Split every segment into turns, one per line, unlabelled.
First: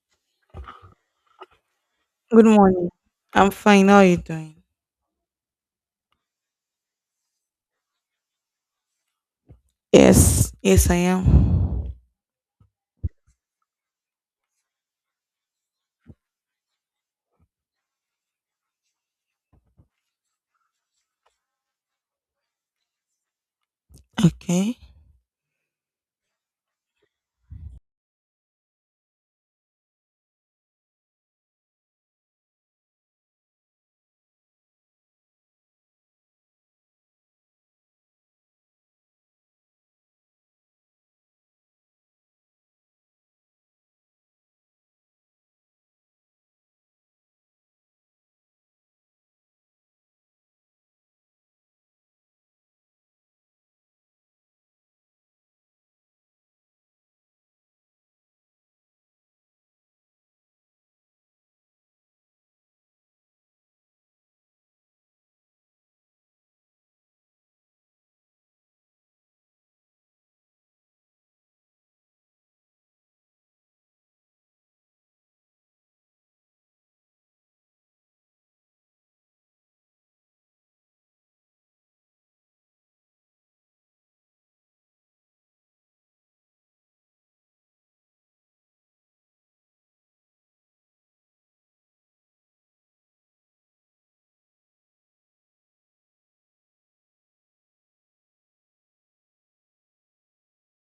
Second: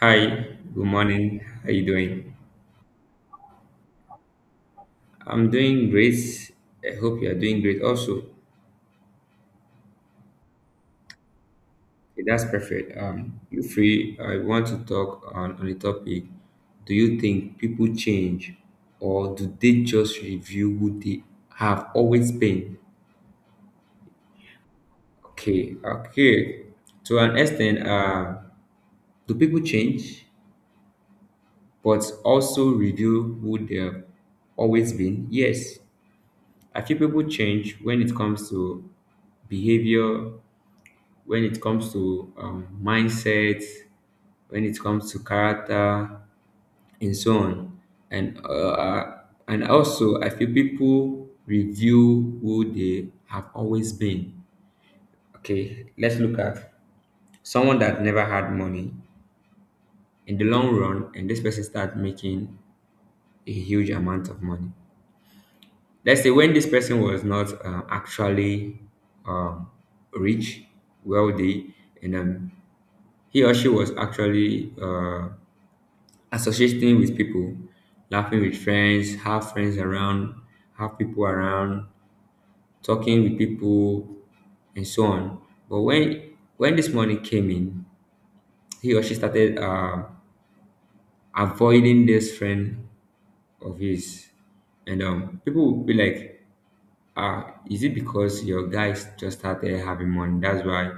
Hi, good morning. How you doing?
Good morning. I'm fine. How are you doing?
I'm doing great. I hope you are doing great also. Okay,
Yes, yes, I am.
that's perfect. You free. I want to talk on a topic. Do you think people change or do they just review who they have always been?
Okay.
Okay, okay. To an extent, do people change but also review who they have always been? Yes. I feel people change when it comes to behavior, when it comes to mindset, when it comes to character, and so on. And uh, uh, and also, I feel people review who they have always been. Okay, let's look at someone that never had money. In the long run, and this person start making a huge amount of money. Let's say when this person was not actually um, rich, wealthy, and he or she was actually associating with people, laughing with friends, have friends around, have people around, talking with people, and so on. But when this money came in, he or she started avoiding this friend of his, and people would be like, ah, is it because your guys just started having money? That's why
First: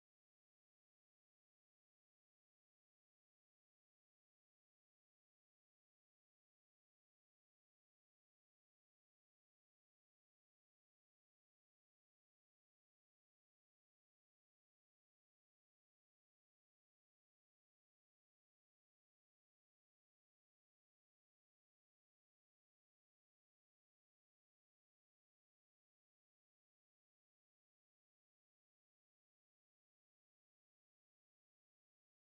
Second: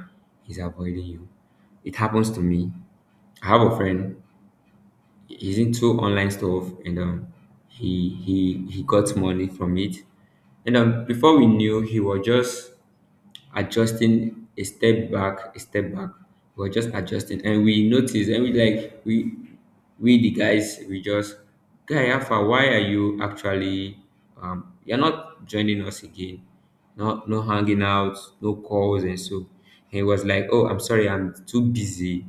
he's avoiding you. It happens to me. I have a friend, he's into online stuff, and he got money from it. And before we knew, he was just adjusting, a step back, we were just adjusting, and we noticed, and we like, we the guys we just guy alpha, why are you actually you're not joining us again? Not no, no hanging out, no calls. And so he was like, oh, I'm sorry, I'm too busy,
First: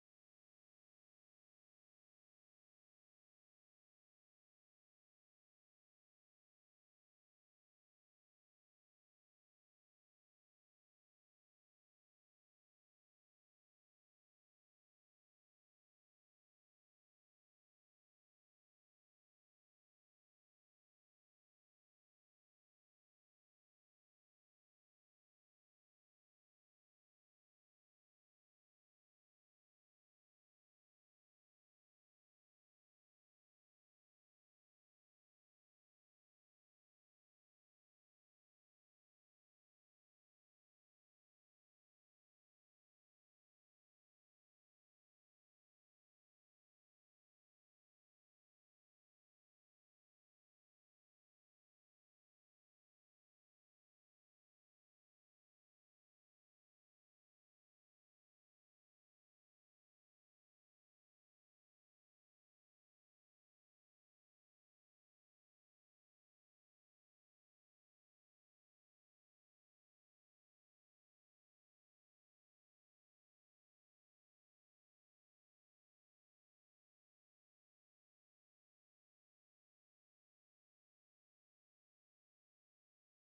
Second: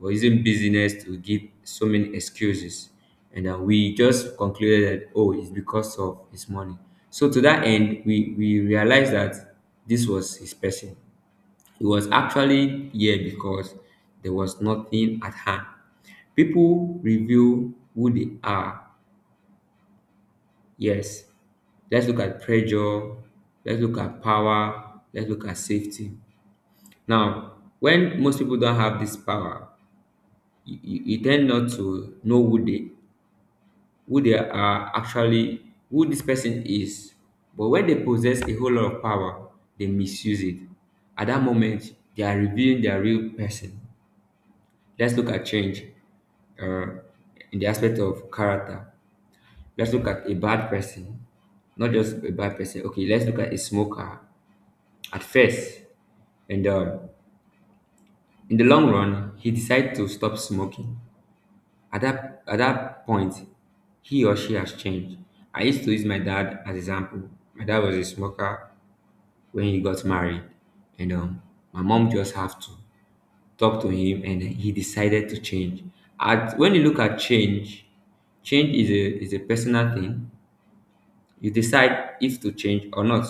or using busyness to give so many excuses. And we just concluded that, oh, it's because of his money. So to that end, we realized that this was his person. He was actually here because there was nothing at hand. People reveal who they are. Yes. Let's look at pressure. Let's look at power. Let's look at safety. Now, when most people don't have this power, you tend not to know who they are, actually, who this person is. But when they possess a whole lot of power, they misuse it. At that moment, they are revealing their real person. Let's look at change, uh, in the aspect of character. Let's look at a bad person. Not just a bad person Okay, let's look at a smoker at first, and in the long run he decided to stop smoking. At that point, he or she has changed. I used to use my dad as example. My dad was a smoker when he got married, and my mom just have to talk to him, and he decided to change. At when you look at change, change is a personal thing. You decide if to change or not.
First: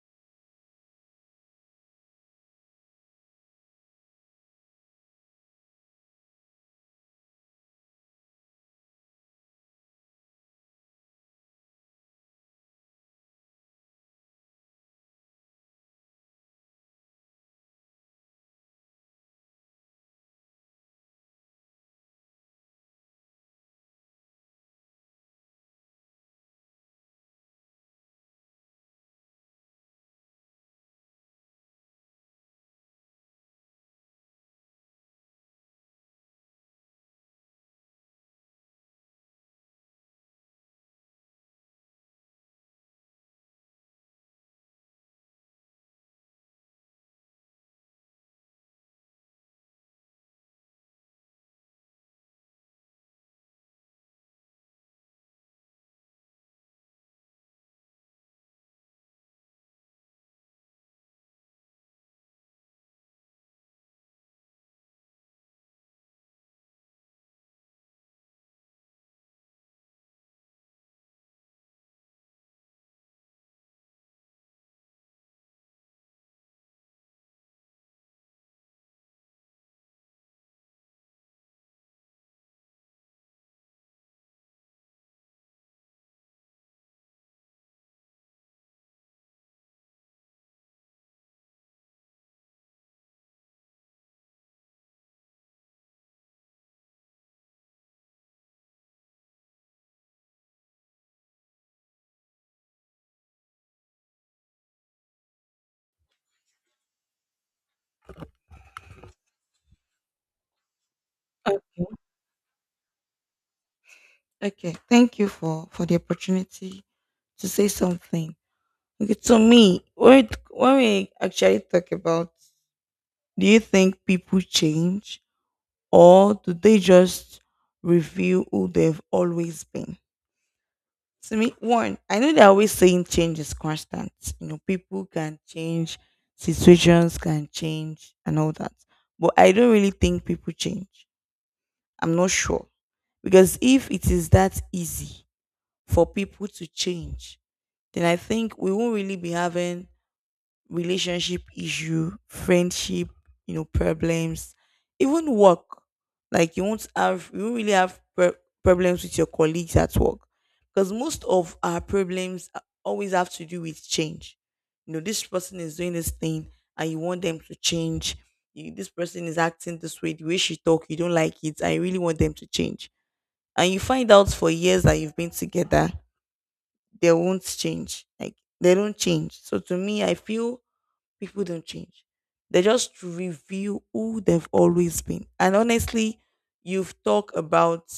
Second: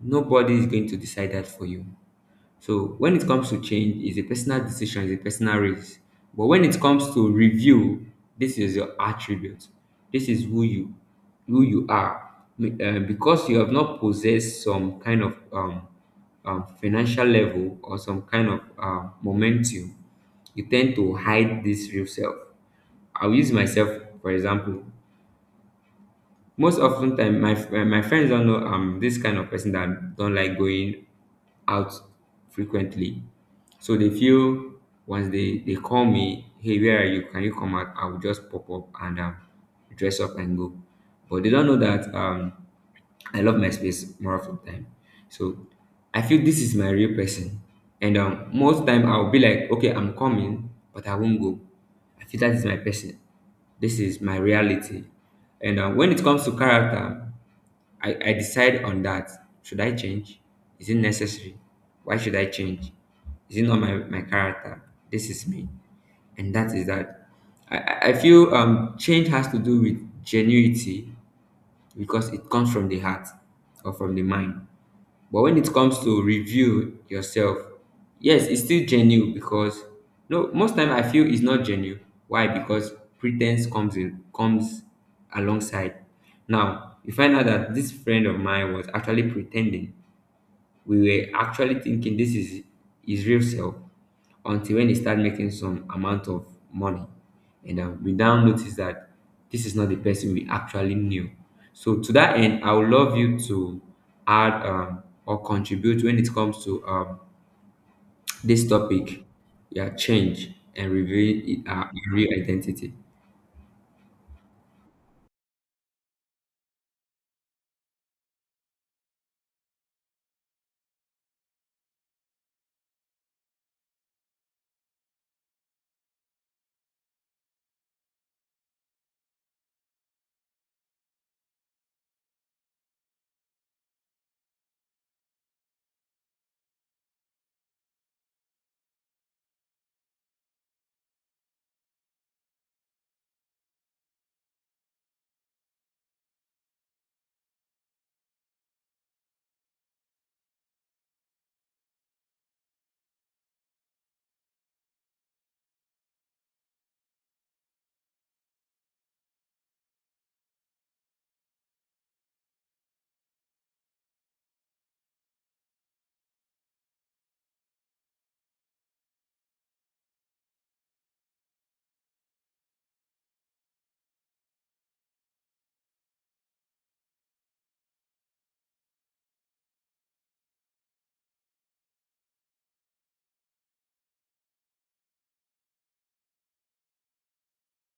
Nobody is going to decide that for you. So when it comes to change, it's a personal decision, it's a personal risk. But when it comes to review, this is your attribute. This is who you are. Because you have not possessed some kind of financial level or some kind of momentum, you tend to hide this real self. I'll use myself for example. Most often time my my friends don't know I'm this kind of person that don't like going out frequently. So they feel once they call me, hey, where are you? Can you come out? I will just pop up and dress up and go. But they don't know that I love my space more of the time. So I feel this is my real person. And most time I'll be like, okay, I'm coming, but I won't go. I feel that is my person. This is my reality. And when it comes to character, I decide on that. Should I change? Is it necessary? Why should I change? Is it not my character? This is me. And that is that. I feel change has to do with genuity because it comes from the heart or from the mind. But when it comes to review yourself, yes, it's still genuine because no, most time I feel it's not genuine. Why? Because pretense comes alongside. Now you find out that this friend of mine was actually pretending. We were actually thinking this is his real self, until when he started making some amount of money. And we now notice that this is not the person we actually knew. So, to that end, I would love you to add or contribute when it comes to this topic, yeah, change and reveal
Okay.
our real identity.
Okay. Thank you for the opportunity to say something. Okay, to me, when we actually talk about, do you think people change or do they just reveal who they've always been? To me, one, I know they're always saying change is constant. You know, people can change, situations can change, and all that. But I don't really think people change. I'm not sure. Because if it is that easy for people to change, then I think we won't really be having relationship issue, friendship, you know, problems, even work. Like you won't have, you won't really have problems with your colleagues at work, because most of our problems always have to do with change. You know, this person is doing this thing, and you want them to change. You, this person is acting this way, the way she talk, you don't like it. I really want them to change. And you find out for years that you've been together, they won't change. Like they don't change. So to me, I feel people don't change. They just reveal who they've always been. And honestly, you've talked about,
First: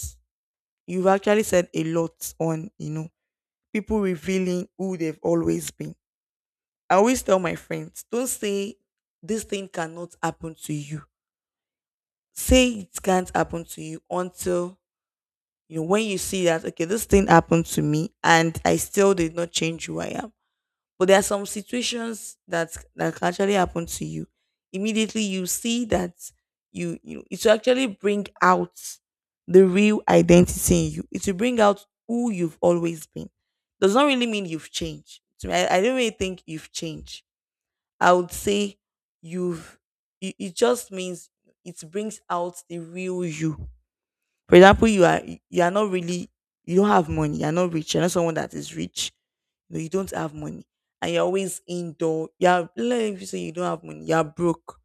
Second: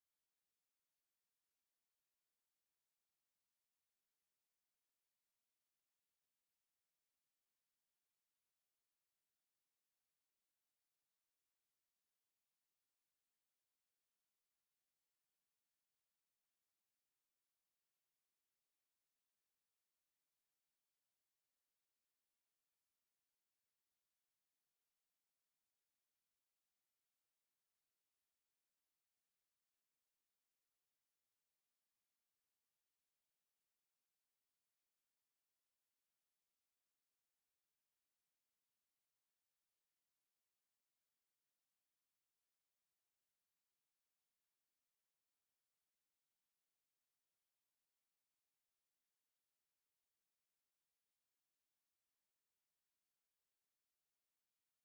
you've actually said a lot on, you know, people revealing who they've always been. I always tell my friends, don't say this thing cannot happen to you. Say it can't happen to you until you know when you see that okay, this thing happened to me and I still did not change who I am. But there are some situations that that can actually happen to you. Immediately you see that you it will actually bring out the real identity in you. It will bring out who you've always been. Does not really mean you've changed. To me, I don't really think you've changed. I would say you've it, it just means it brings out the real you. For example, you are not really you don't have money, you're not rich, you're not someone that is rich, know, you don't have money and you're always indoor. You're let me say you don't have money, you're broke.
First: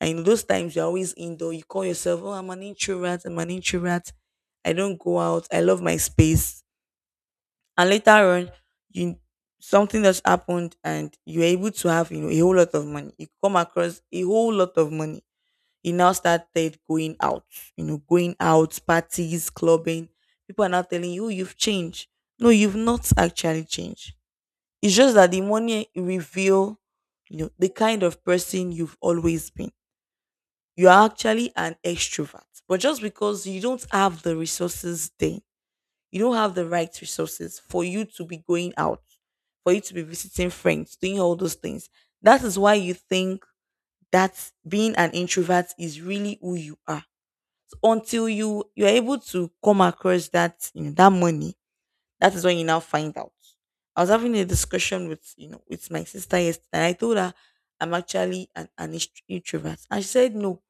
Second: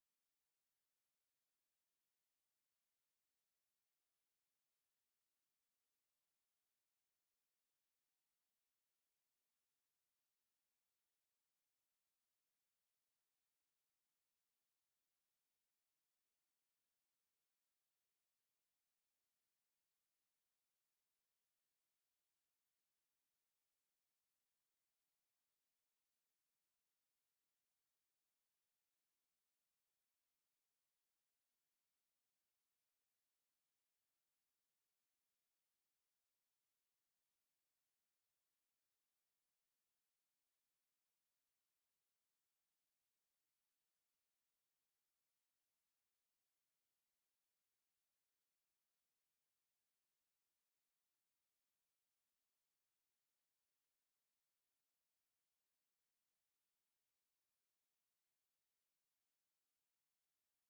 And in those times you're always indoor. You call yourself, oh, I'm an introvert, I'm an introvert. I don't go out. I love my space. And later on, you something that's happened and you're able to have, you know, a whole lot of money. You come across a whole lot of money. You now started going out, you know, going out, parties, clubbing. People are now telling you, "Oh, you've changed. No, you've not actually changed it's just that the money reveal, you know, the kind of person you've always been. You are actually an extrovert, but just because you don't have the resources then, you don't have the right resources for you to be going out, for you to be visiting friends, doing all those things. That is why you think that being an introvert is really who you are. So until you are able to come across that you know, that money that is when you now find out. I was having a discussion with you know with my sister yesterday. And I told her I'm actually an, an introvert. And she said no,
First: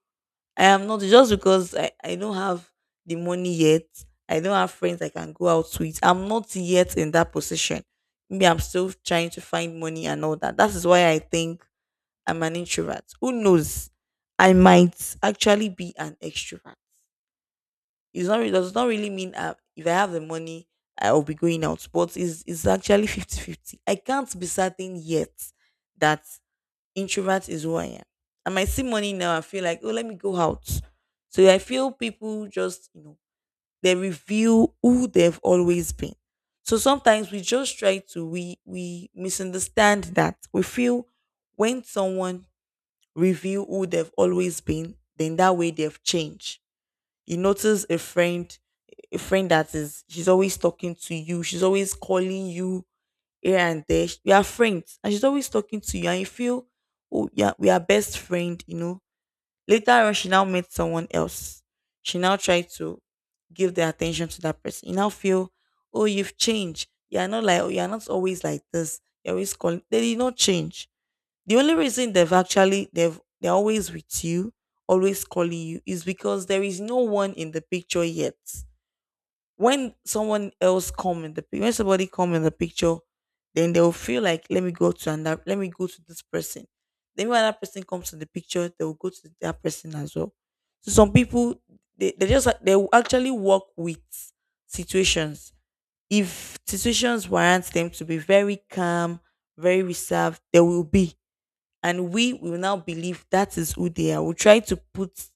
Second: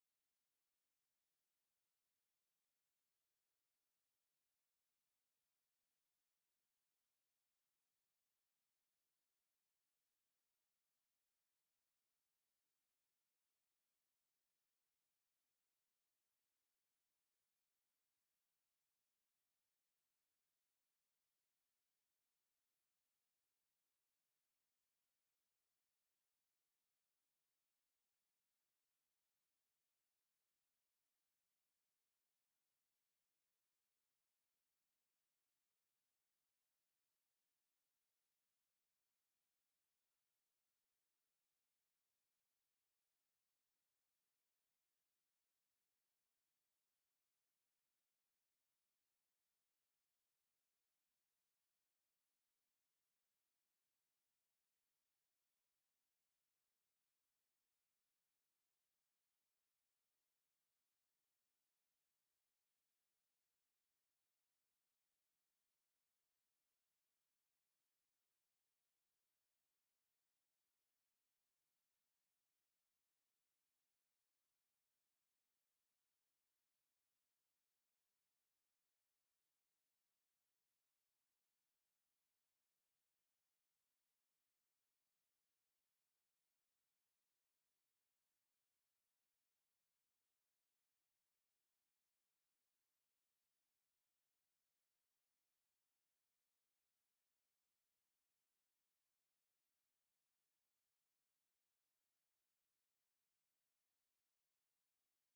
I am not just because I don't have the money yet. I don't have friends I can go out with. I'm not yet in that position. Maybe I'm still trying to find money and all that. That is why I think I'm an introvert. Who knows? I might actually be an extrovert. It's not it does not really mean if I have the money I will be going out, but it's actually 50/50. I can't be certain yet that introvert is who I am. I might see money now, I feel like, oh, let me go out. So I feel people just, you know, they reveal who they've always been. So sometimes we just try to we misunderstand that. We feel when someone reveal who they've always been, then that way they've changed. You notice a friend that is she's always talking to you, she's always calling you here and there. We are friends, and she's always talking to you, and you feel, oh yeah, we are best friend. You know. Later on, she now met someone else. She now tried to give the attention to that person. You now feel, oh, you've changed. You're not like you're not always like this. You're always calling. They did not change the only reason they've actually they've they're always with you, always calling you is because there is no one in the picture yet. When someone else come in the when somebody come in the picture, then they'll feel like let me go to another let me go to this person. Then when that person comes to the picture, they will go to that person as well. So some people they just they will actually work with situations. If situations warrant them to be very calm, very reserved, they will be and we will now believe that is who they are. We try to put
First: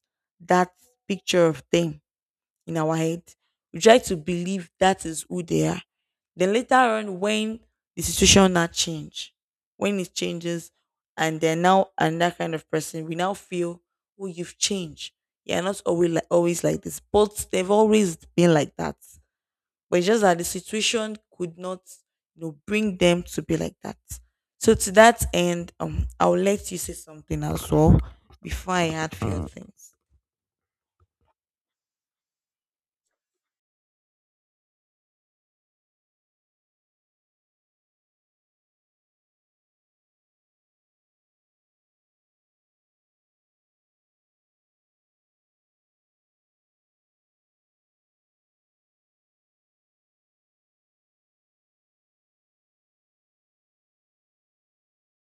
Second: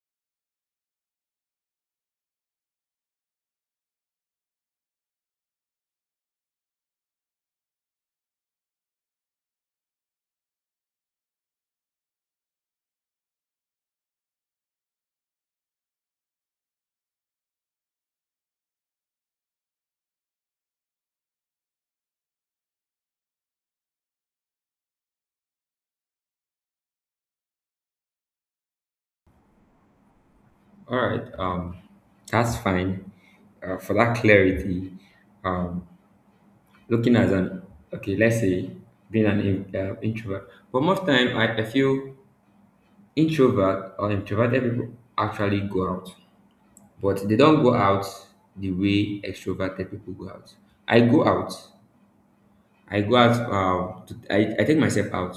that picture of them in our head. We try to believe that is who they are. Then later on, when the situation now change, when it changes, and they're now another kind of person, we now feel, oh, you've changed. You're not always like, always like this, but they've always been like that but it's just that the situation could not you know bring them to be like that so to that end I'll let you say something as well before I add few things
All right, that's fine for that clarity. Looking as an okay, let's say being an introvert, but most time I feel introvert or introverted people actually go out, but they don't go out the way extroverted people go out. I go out. I go out to, I take myself out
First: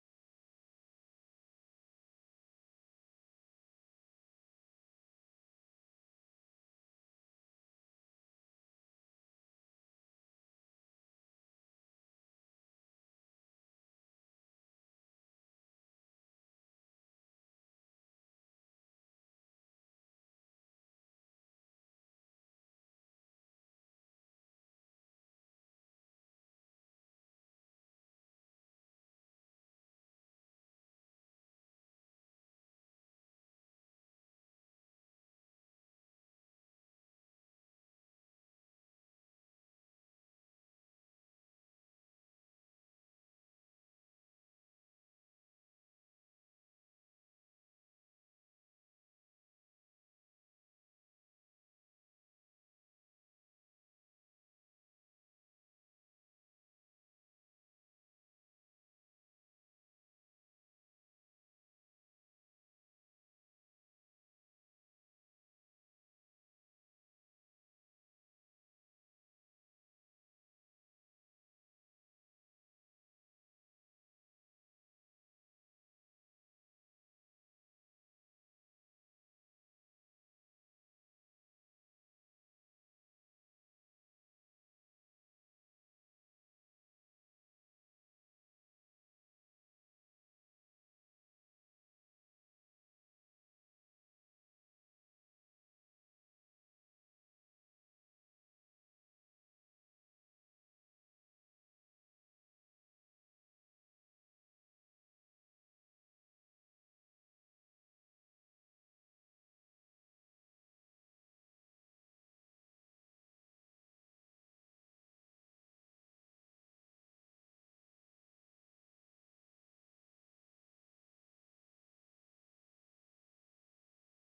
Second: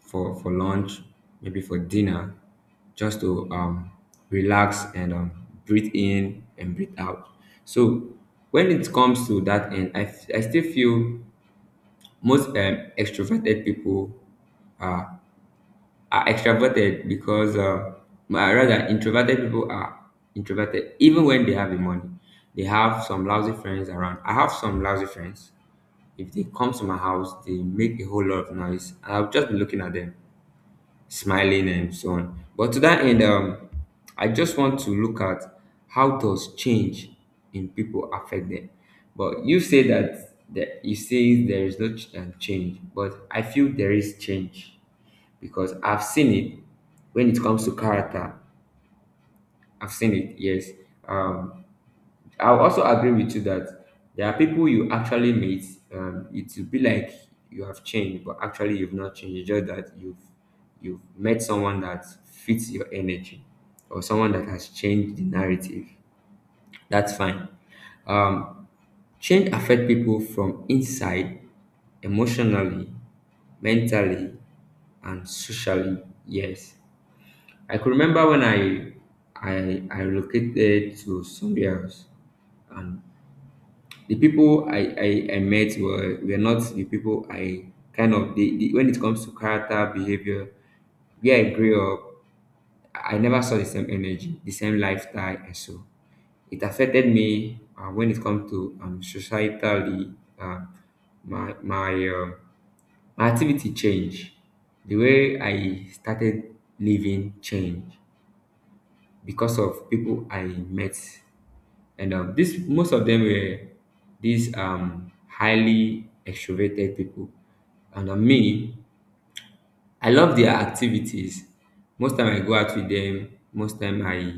for lunch, maybe for dinner, just to relax and breathe in and breathe out. So when it comes to that end, I still feel most extroverted people are, are extroverted because, but rather, introverted people are introverted even when they have the money. They have some lousy friends around. I have some lousy friends. If they come to my house, they make a whole lot of noise. I'll just be looking at them smiling and so on. But to that end, I just want to look at how does change in people affect them. But you say that that you say there is no change, but I feel there is change because I've seen it when it comes to character. I've seen it, yes. Um, I also agree with you that there are people you actually meet. It will be like you have changed, but actually you've not changed. It's just that you've met someone that fits your energy, or someone that has changed the narrative. That's fine. Um, Change affect people from inside, emotionally, mentally, and socially. Yes, I could remember when I relocated to somewhere else, and the people I met were not the people I kind of, when it comes to character, behavior, where I grew up, I never saw the same energy, the same lifestyle, and so it affected me when it comes to societally, uh, my, my, um my activity changed. The way I started living changed because of people I met. And this most of them were these highly extroverted people. And on me, I love their activities. Most time I go out with them. Most time I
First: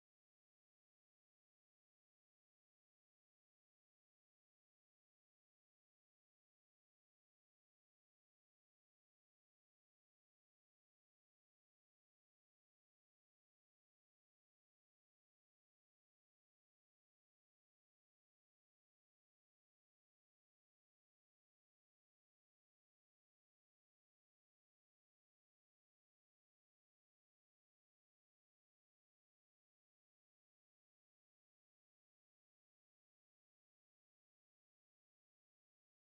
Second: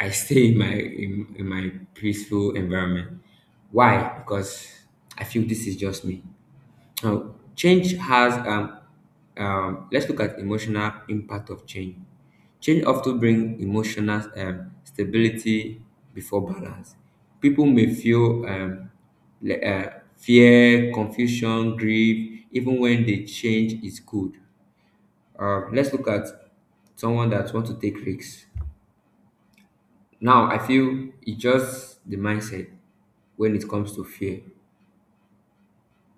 I stay in my in my peaceful environment. Why? Because I feel this is just me. Now, change has let's look at emotional impact of change. Change often brings emotional stability before balance. People may feel le- uh, fear, confusion, grief, even when the change is good. Let's look at someone that wants to take risks. Now, I feel it's just the mindset when it comes to fear.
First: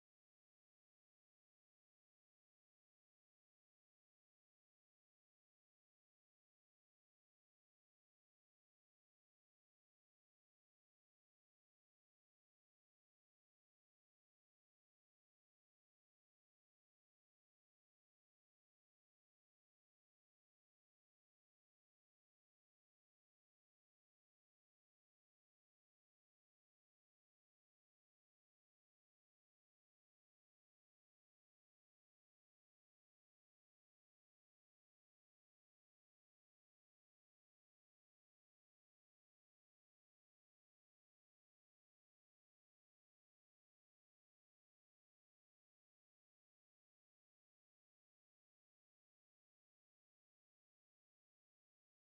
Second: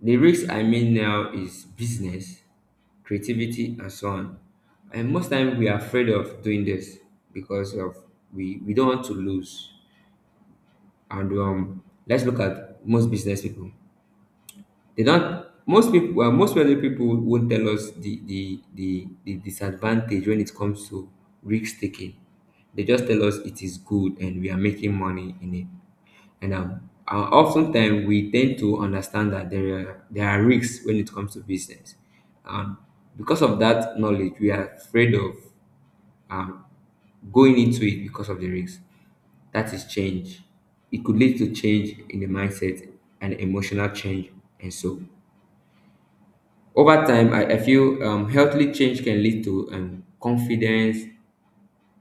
The risk I mean now is business, creativity, and so on. And most time we are afraid of doing this because of we don't want to lose. And let's look at most business people. They don't. Most people, well, most wealthy people won't tell us the disadvantage when it comes to risk taking. They just tell us it is good and we are making money in it. And oftentimes we tend to understand that there are risks when it comes to business. Um, because of that knowledge, we are afraid of um, going into it because of the risks. That is change. It could lead to change in the mindset and emotional change, and so over time, I feel healthily change can lead to confidence,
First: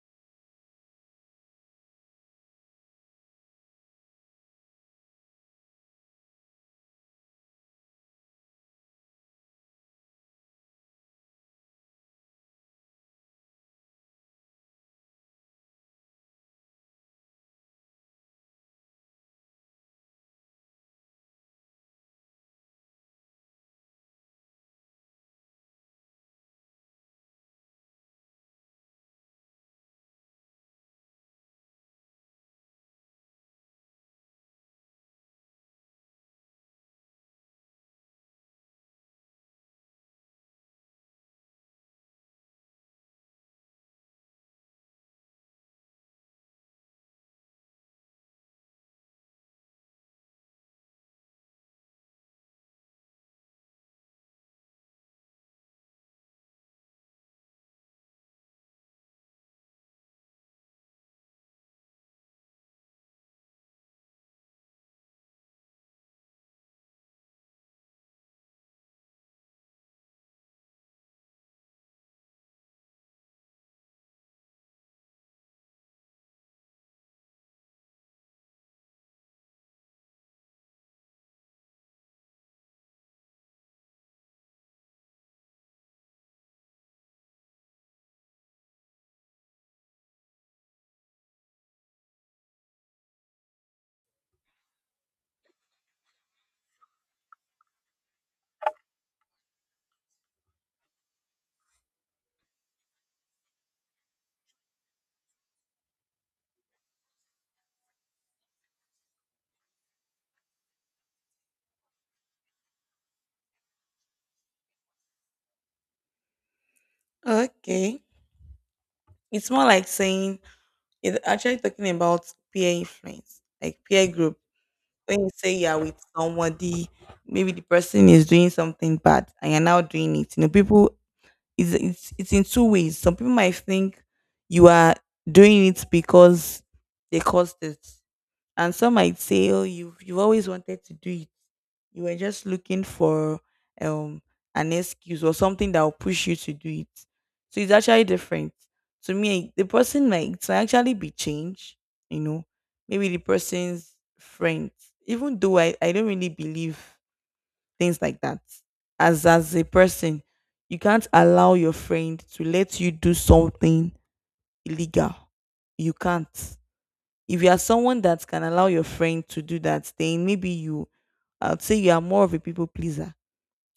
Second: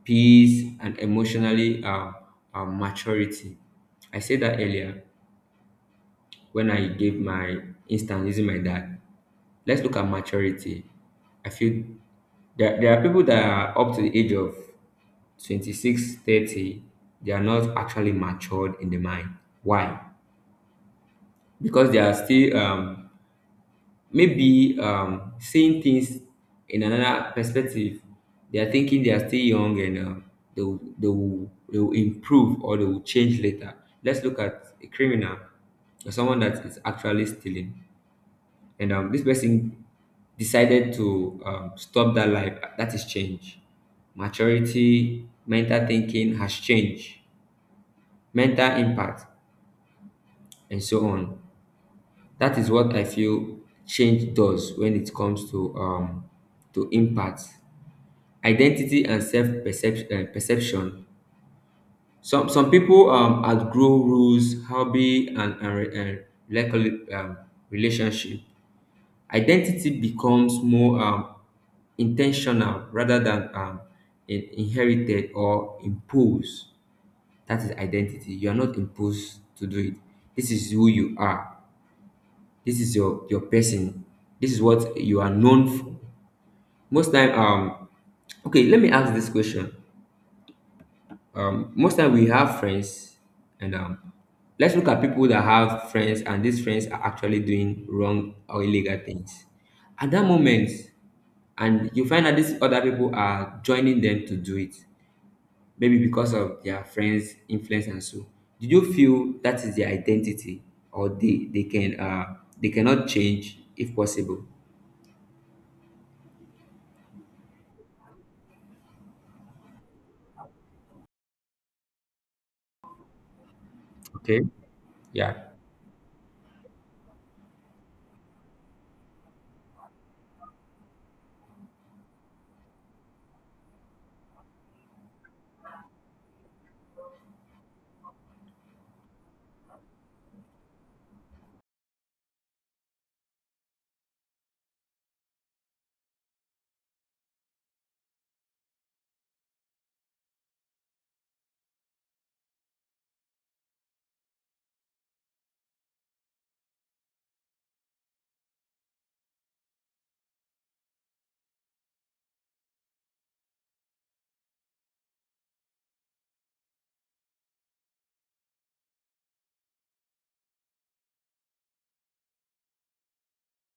peace, and emotionally maturity. I said that earlier when I gave my instance using my dad. Let's look at maturity. I feel there, there are people that are up to the age of 26, 30. They are not actually matured in the mind. Why? Because they are still maybe seeing things in another perspective. They are thinking they are still young, and they will improve or they will change later. Let's look at a criminal or someone that is actually stealing. And this person decided to stop that life. That is change. Maturity, mental thinking has changed, mental impact and so on. That is what I feel change does when it comes to impact. Identity and self perception. Some people, outgrow rules, hobby, and recol- um, relationship. Identity becomes more in, rather than inherited or imposed. That is identity. You are not imposed to do it. This is who you are. This is your person. This is what you are known for. Most time, okay, let me ask this question. Most time, we have friends, and let's look at people that have friends, and these friends are actually doing wrong or illegal things at that moment, and you find that these other people are joining them to do it, maybe because of their friends influence and so. Did you feel that is their identity, or they can, they cannot change, if possible?
okay it's more like saying it's actually talking about peer influence like peer group
Okay.
when you
Yeah.
say you're with somebody maybe the person is doing something bad and you're now doing it you know people it's it's in two ways some people might think you are doing it because they caused it and some might say, "Oh, you've always wanted to do it. You were just looking for um an excuse or something that will push you to do it." So it's actually different. To me, the person might to actually be changed. You know, maybe the person's friend. Even though I don't really believe things like that. As a person, you can't allow your friend to let you do something illegal. You can't if you are someone that can allow your friend to do that, then maybe you, I'd say you are more of a people pleaser.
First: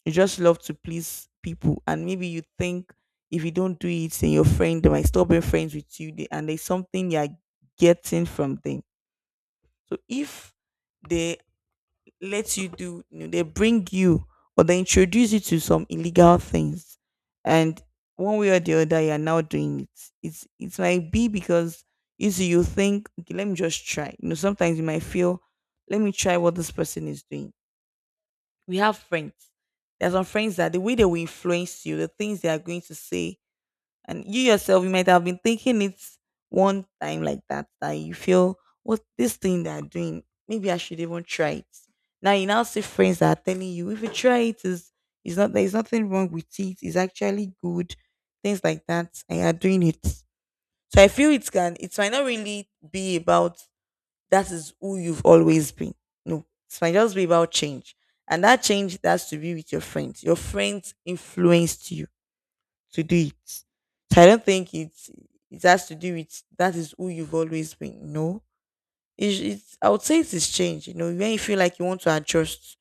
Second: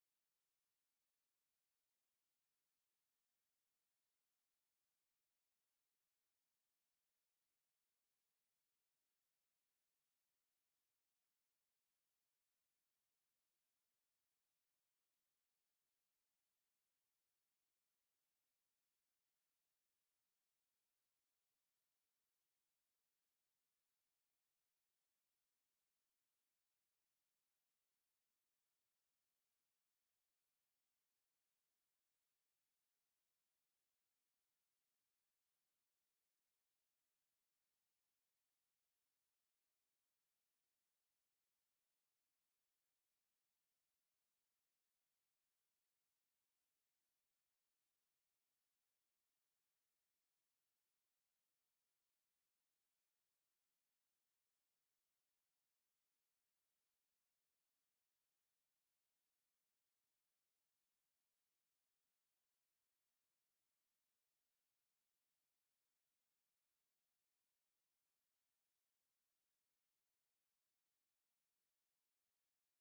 You just love to please people, and maybe you think if you don't do it, then your friend they might stop being friends with you, and there's something you are getting from them. So if they let you do you know, they bring you or they introduce you to some illegal things and one way or the other you're now doing it it's it might be because you see you think okay let me just try you know sometimes you might feel let me try what this person is doing we have friends there's some friends that the way they will influence you the things they are going to say and you yourself you might have been thinking it one time like that that you feel what this thing they're doing maybe I should even try it now you now see friends that are telling you if you try it is it's not there's nothing wrong with it it's actually good things like that and you're doing it so I feel it can it might not really be about that is who you've always been no it might just be about change and that change has to be with your friends influenced you to do it. So I don't think it's it has to do with that is who you've always been. No, it's I would say it is change. You know, when you feel like you want to adjust,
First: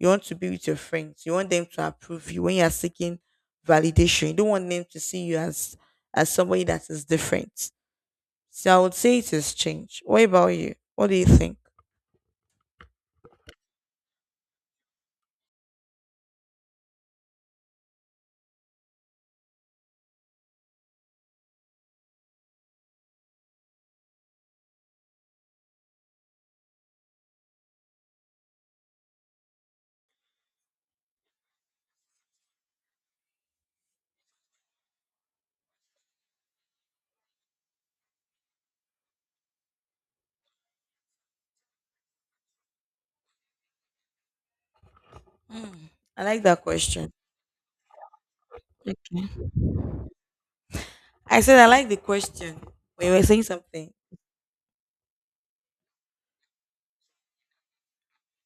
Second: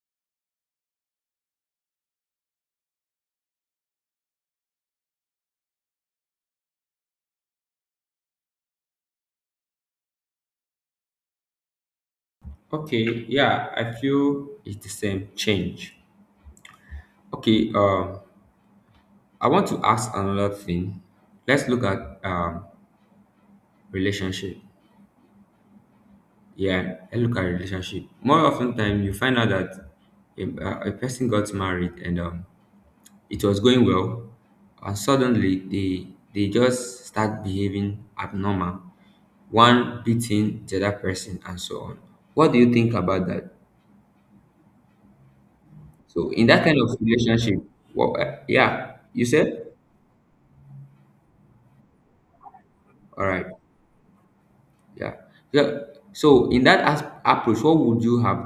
you want to be with your friends, you want them to approve you when you are seeking validation. You don't want them to see you as somebody that is different. So I would say it is change. What about you? What do you think?
Okay. Yeah, I feel it's the same change. Okay. I want to ask another thing. Let's look at relationship. Yeah, let's look at relationship. More often time, you find out that a person got married, and it was going well, and suddenly they just start behaving abnormal, one beating the other person and so on. What do you think about that?
Mm, I
So
like
in
that
that kind of
question.
relationship, what? Yeah, you
Okay.
said.
I said I like the question. When you were
All
saying
right.
something,
Yeah. Yeah. So in that approach, what would you have?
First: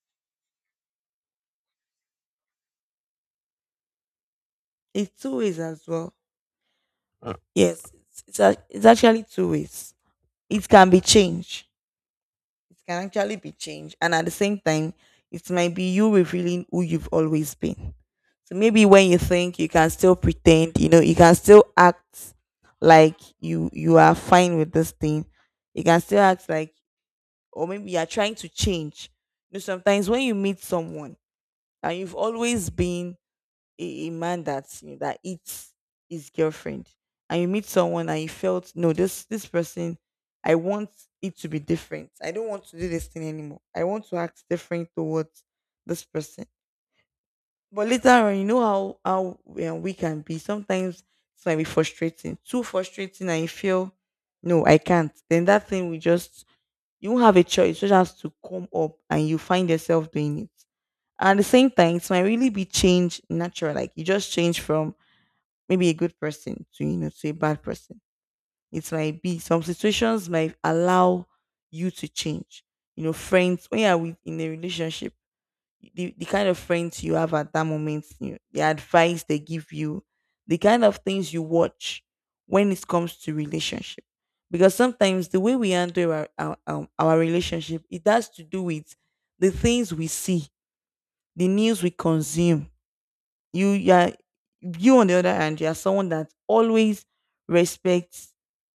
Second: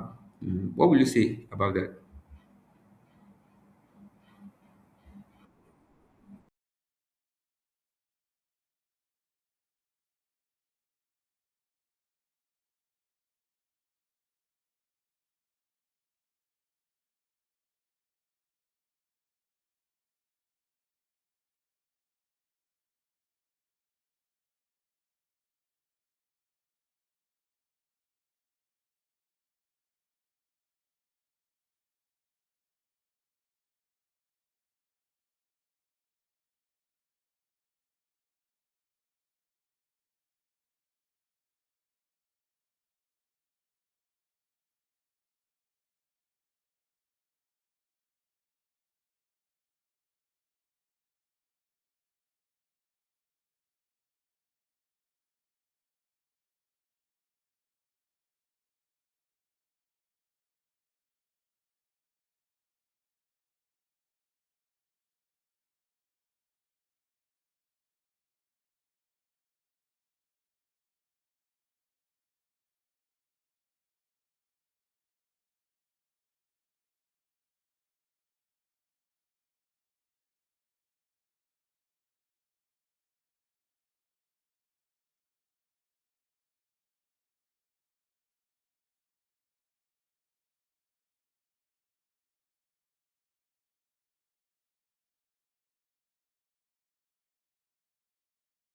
What will you say about that?
it's two ways as well. Yes, it's actually two ways. It can be changed. It can actually be changed. And at the same time, it might be you revealing who you've always been. So maybe when you think you can still pretend, you know, you can still act like you are fine with this thing. You can still act like or maybe you are trying to change. You know, sometimes when you meet someone and you've always been a man that, you know, that eats his girlfriend, and you meet someone and you felt, no, this person, I want it to be different. I don't want to do this thing anymore. I want to act different towards this person. But later on, you know how we can be sometimes, it might be frustrating, too frustrating, and you feel, no, I can't. Then that thing will just, you won't have a choice, it just has to come up and you find yourself doing it. And at the same time, it might really be change, natural, like you just change from maybe a good person to, you know, to a bad person. It might be, some situations might allow you to change. You know, friends, when you are with, in a relationship, the kind of friends you have at that moment, you know, the advice they give you, the kind of things you watch when it comes to relationship. Because sometimes the way we handle our relationship, it has to do with the things we see, the news we consume. you you are you, on the other hand, you are someone that always respects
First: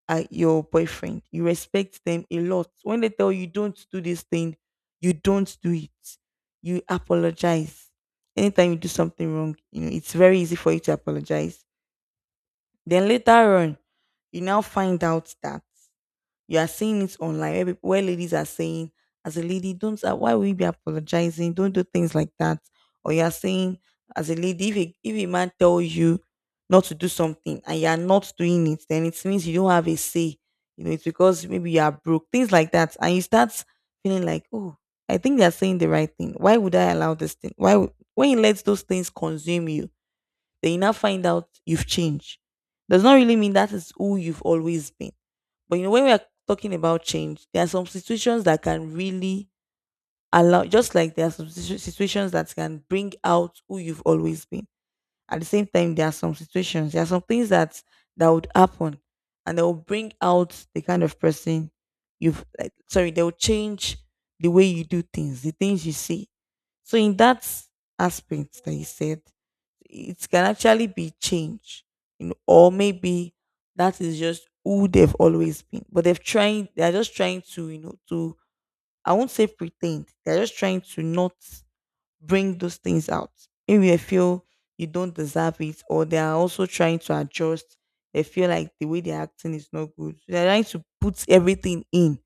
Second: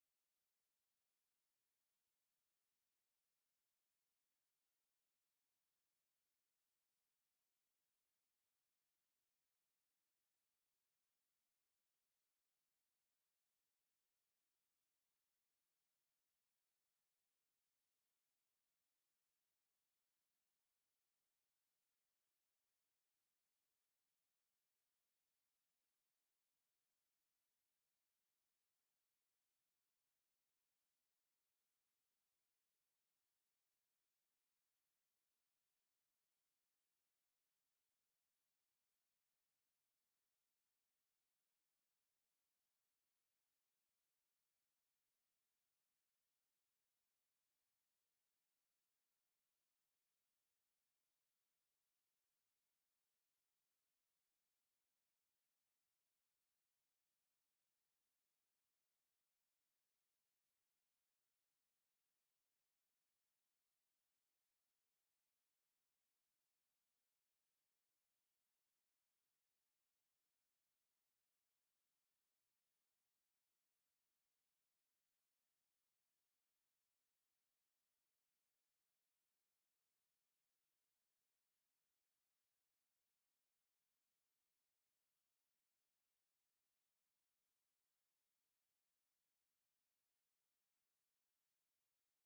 your boyfriend. You respect them a lot. When they tell you don't do this thing, you don't do it. You apologize. Anytime you do something wrong, you know it's very easy for you to apologize. Then later on, you now find out that you are seeing it online where people, where ladies are saying, as a lady, don't, why will you be apologizing? Don't do things like that. Or you are saying, as a lady, if if a man tells you not to do something and you are not doing it, then it means you don't have a say. You know, it's because maybe you are broke, things like that, and you start feeling like, oh, I think they are saying the right thing. Why would I allow this thing? Why would, when you let those things consume you, then you now find out you've changed, does not really mean that is who you've always been. But you know, when we are talking about change, there are some situations that can really allow, just like there are some situations that can bring out who you've always been. At the same time, there are some situations, there are some things that would happen, and they will bring out the kind of person you've, like, sorry, they will change the way you do things, the things you see. So in that aspect that you said, it can actually be changed, you know, or maybe that is just who they've always been. But they've trying, they're just trying to, you know, to, I won't say pretend. They're just trying to not bring those things out. Maybe they feel you don't deserve it, or they are also trying to adjust. They feel like the way they're acting is not good. They're trying to put everything in.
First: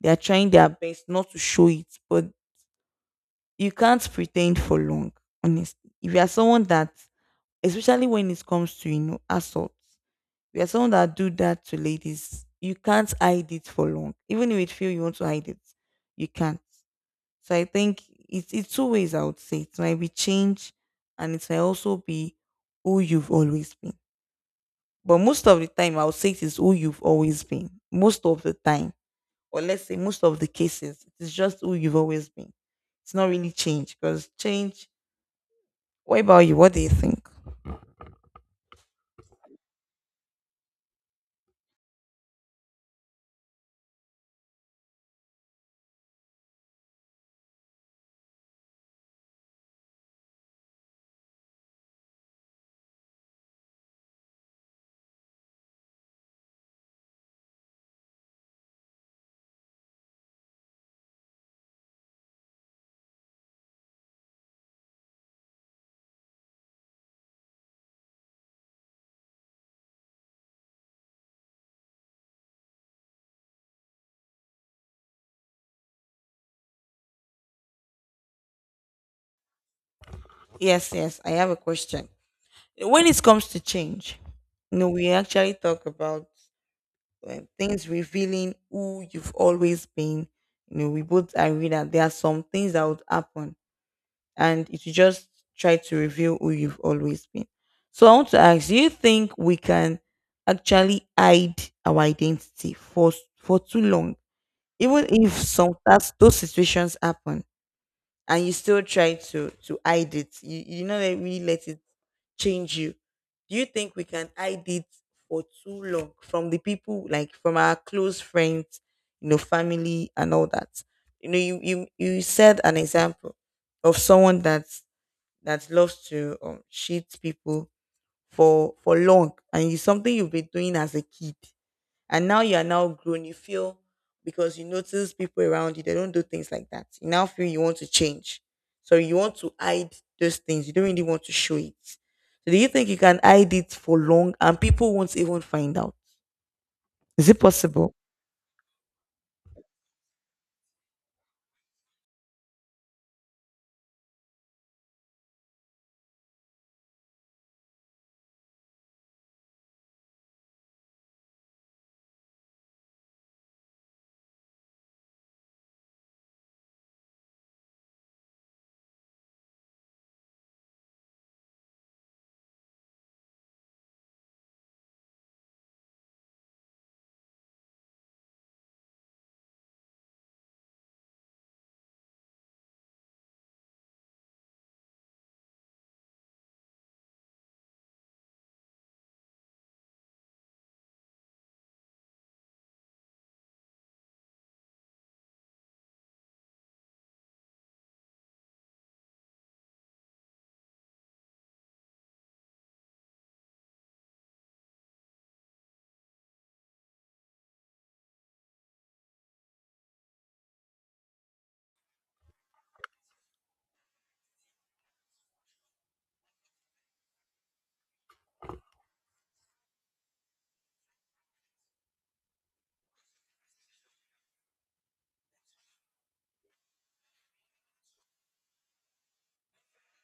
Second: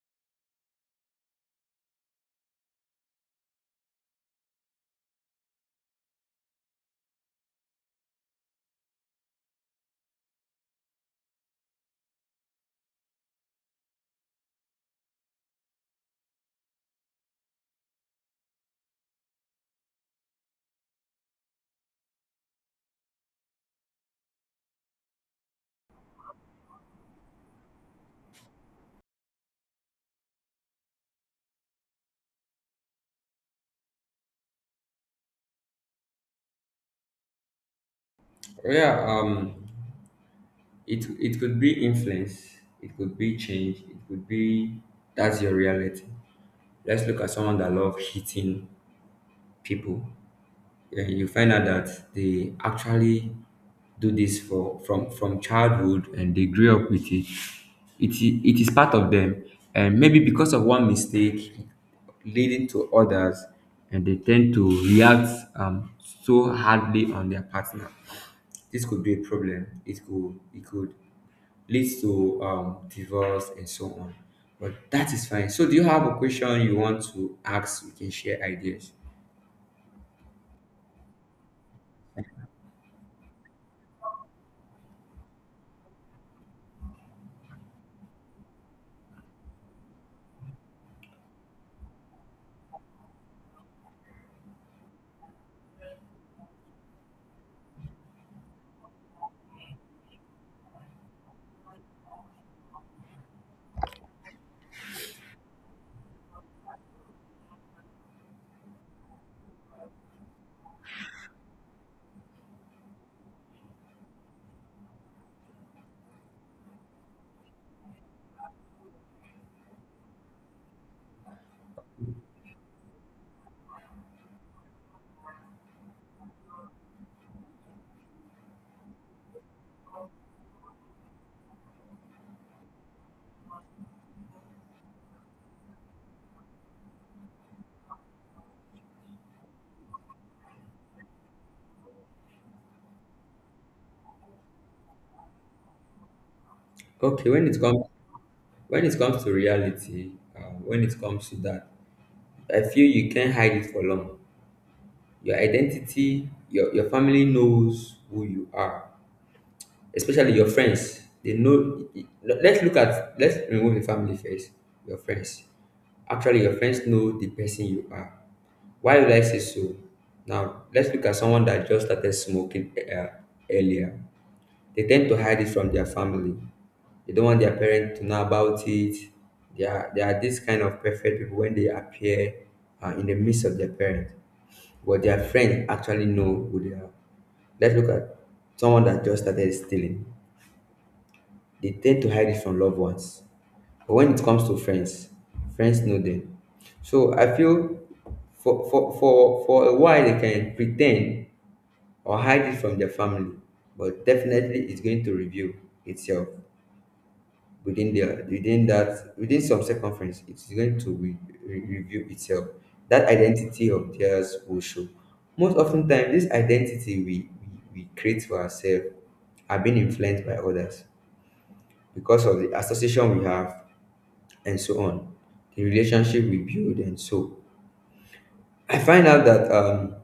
They are trying their best not to show it, but you can't pretend for long, honestly. If you are someone that, especially when it comes to, you know, assault, if you are someone that do that to ladies, you can't hide it for long. Even if it feel you want to hide it, you can't. So I think it's two ways, I would say. It might be change and it might also be who you've always been. But most of the time I would say it is who you've always been. Most of the time. Or let's say most of the cases, it's just who you've always been. It's not really change, because change. What about you? What do you think?
Yeah. It could be influence. It could be change. It could be that's your reality. Let's look at someone that loves eating people, and you find out that they actually do this for from childhood, and they grew up with it. It is part of them. And maybe because of one mistake leading to others, and they tend to react um, so hardly on their partner. This could be a problem. It could lead to divorce and so on. But that is fine. So do you have a question you want to ask? We can share ideas.
Yes, yes, I have a question. When it comes to change, you know, we actually talk about things revealing who you've always been. You know, we both agree that there are some things that would happen, and it will just try to reveal who you've always been. So I want to ask: do you think we can actually hide our identity for too long? Even if some, that those situations happen and you still try to hide it, you know that really let it change you, do you think we can hide it for too long from the people, like from our close friends, you know, family and all that? You know, you said an example of someone that loves to cheat people for long, and it's something you've been doing as a kid, and now you are now grown, you feel, because you notice people around you, they don't do things like that, you now feel you want to change. So you want to hide those things, you don't really want to show it. So do you think you can hide it for long and people won't even find out? Is
Okay,
it possible?
when it comes to reality, when it comes to that, I feel you can't hide it for long. Your identity, your family knows who you are, especially your friends. They know. Let's look at Let's remove the family first. Your friends, actually, your friends know the person you are. Why would I say so? Now let's look at someone that just started smoking earlier. They tend to hide it from their family. They don't want their parents to know about it. They are this kind of perfect people when they appear in the midst of their parents. But their friends actually know who they are. Let's look at someone that just started stealing. They tend to hide it from loved ones. But when it comes to friends, friends know them. So I feel for a while they can pretend or hide it from their family, but definitely it's going to reveal itself, within that, within some circumference it's going to reveal itself. That identity of theirs will show. Most often time, this identity we create for ourselves are being influenced by others, because of the association we have and so on, the relationship we build and so. I find out that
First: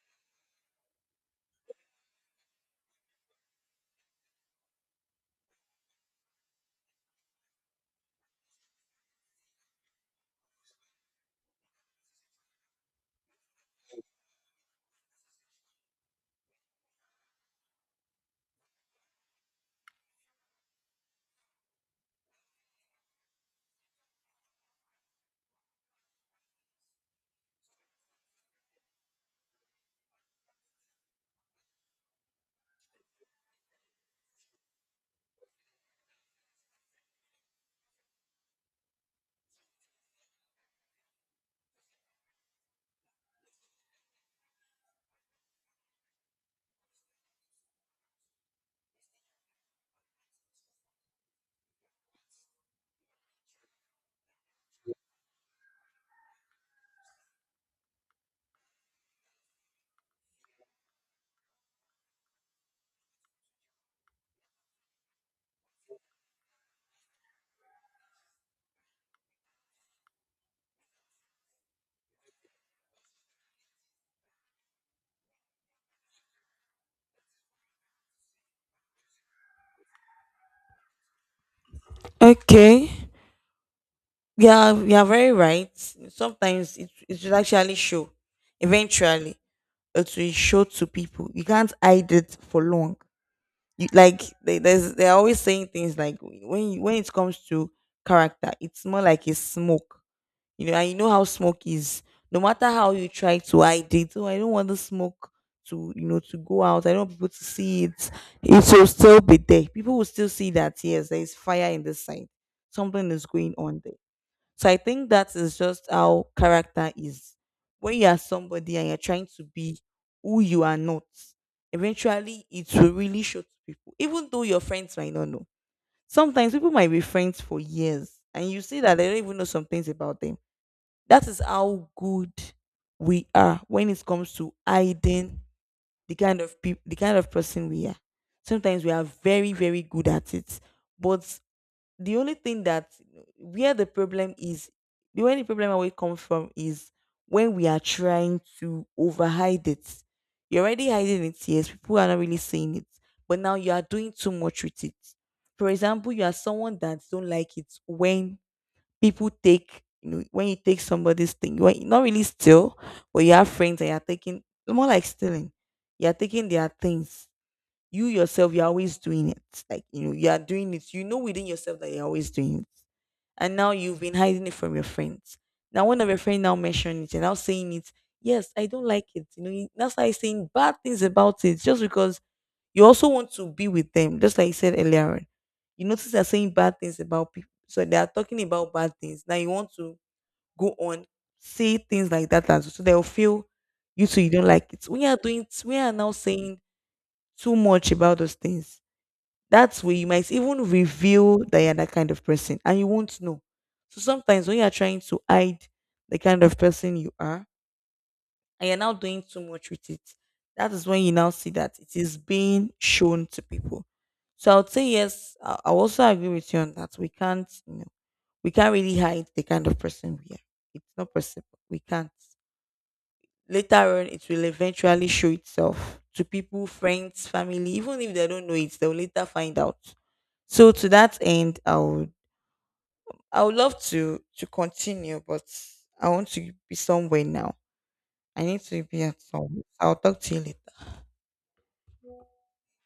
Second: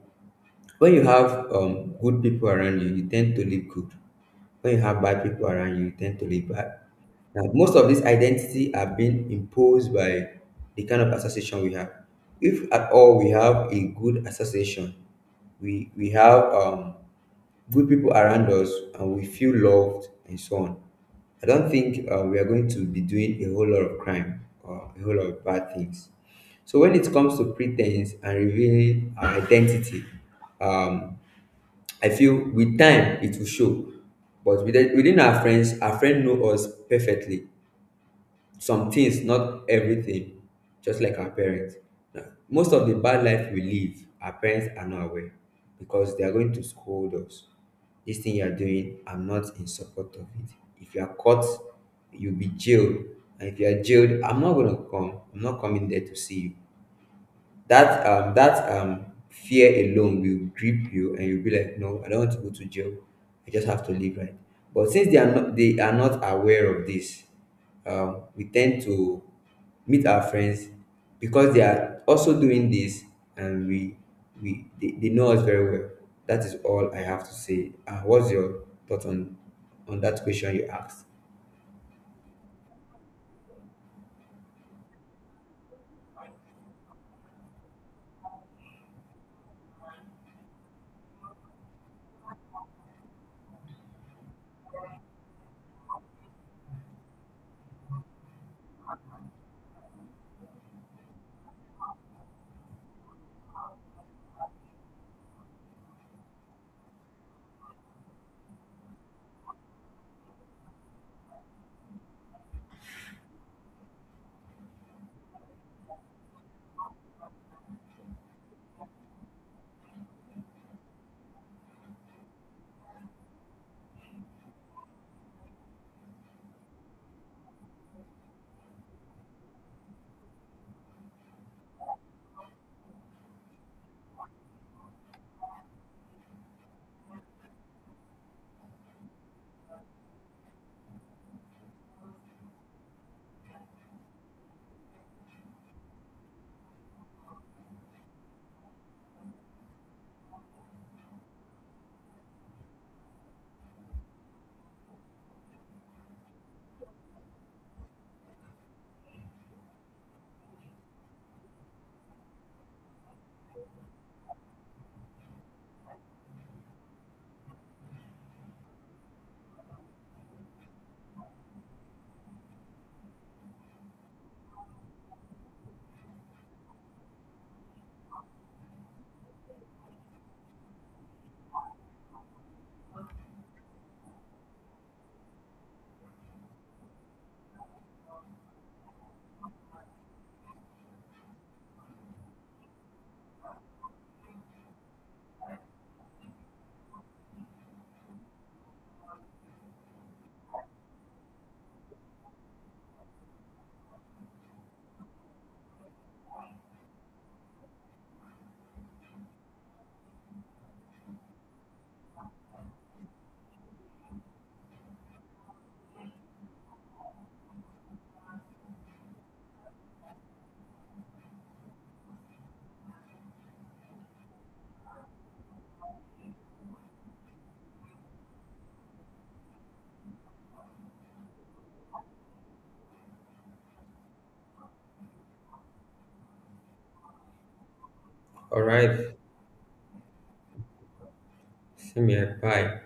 when you have good people around you tend to live good. When you have bad people around you, you tend to live bad. Now, most of this identity are being imposed by the kind of association we have. If at all we have a good association, we have good people around us, and we feel loved and so on. I don't think we are going to be doing a whole lot of crime or a whole lot of bad things. So when it comes to pretense and revealing our identity, um, I feel with time it will show, but within our friends, our friend know us perfectly, some things, not everything, just like our parents. Now, most of the bad life we live, our parents are not aware, because they are going to scold us. "This thing you are doing, I'm not in support of it. If you are caught, you'll be jailed, and if you are jailed, I'm not coming there to see you." That fear alone will grip you, and you'll be like, "No, I don't want to go to jail. I just have to live right." But since they are not aware of this, we tend to meet our friends, because they are also doing this, and they know us very well. That is all I have to say. What's your thought on that question you asked?
Okay, yeah, you're very right. Sometimes it should actually show eventually, it will show to people, you can't hide it for long. You, like, they're always saying things like, when you, when it comes to character, it's more like a smoke, you know, and you know how smoke is. No matter how you try to hide it, oh, I don't want the smoke to, you know, to go out, I don't want people to see it, it will still be there, people will still see that, yes, there is fire in the side, something is going on. So I think that is just how character is. When you are somebody and you're trying to be who you are not, eventually it will really show to people, even though your friends might not know. Sometimes people might be friends for years and you see that they don't even know some things about them. That is how good we are when it comes to hiding the kind of people, the kind of person we are. Sometimes we are very, very good at it. But the only thing that, where the problem is, the only problem where it comes from is when we are trying to overhide it. You're already hiding it, yes, people are not really seeing it, but now you are doing too much with it. For example, you are someone that don't like it when people take, you know, when you take somebody's thing, when, not really steal, but you have friends and you're taking, more like stealing, you're taking their things. You yourself, you're always doing it, like, you know you are doing it, you know within yourself that you're always doing it. And now you've been hiding it from your friends. Now one of your friends now mentioned it and now saying it, yes, I don't like it, you know, that's why I saying bad things about it, just because you also want to be with them, just like you said earlier on. You notice they're saying bad things about people, so they are talking about bad things, now you want to go on, say things like that as well, so they'll feel you too, you don't like it, we are doing, we are now saying too much about those things. That's where you might even reveal that you're that kind of person and you won't know. So sometimes when you're trying to hide the kind of person you are and you're now doing too much with it, that is when you now see that it is being shown to people. So I would say yes, I also agree with you on that. We can't, you know, we can't really hide the kind of person we are. It's not possible. We can't. Later on, it will eventually show itself to people, friends, family, even if they don't know it, they'll later find out. So to that end, I would love to continue, but I want to be somewhere now. I need
All
to be
right,
at somewhere. I'll talk to you later.
same here. Bye.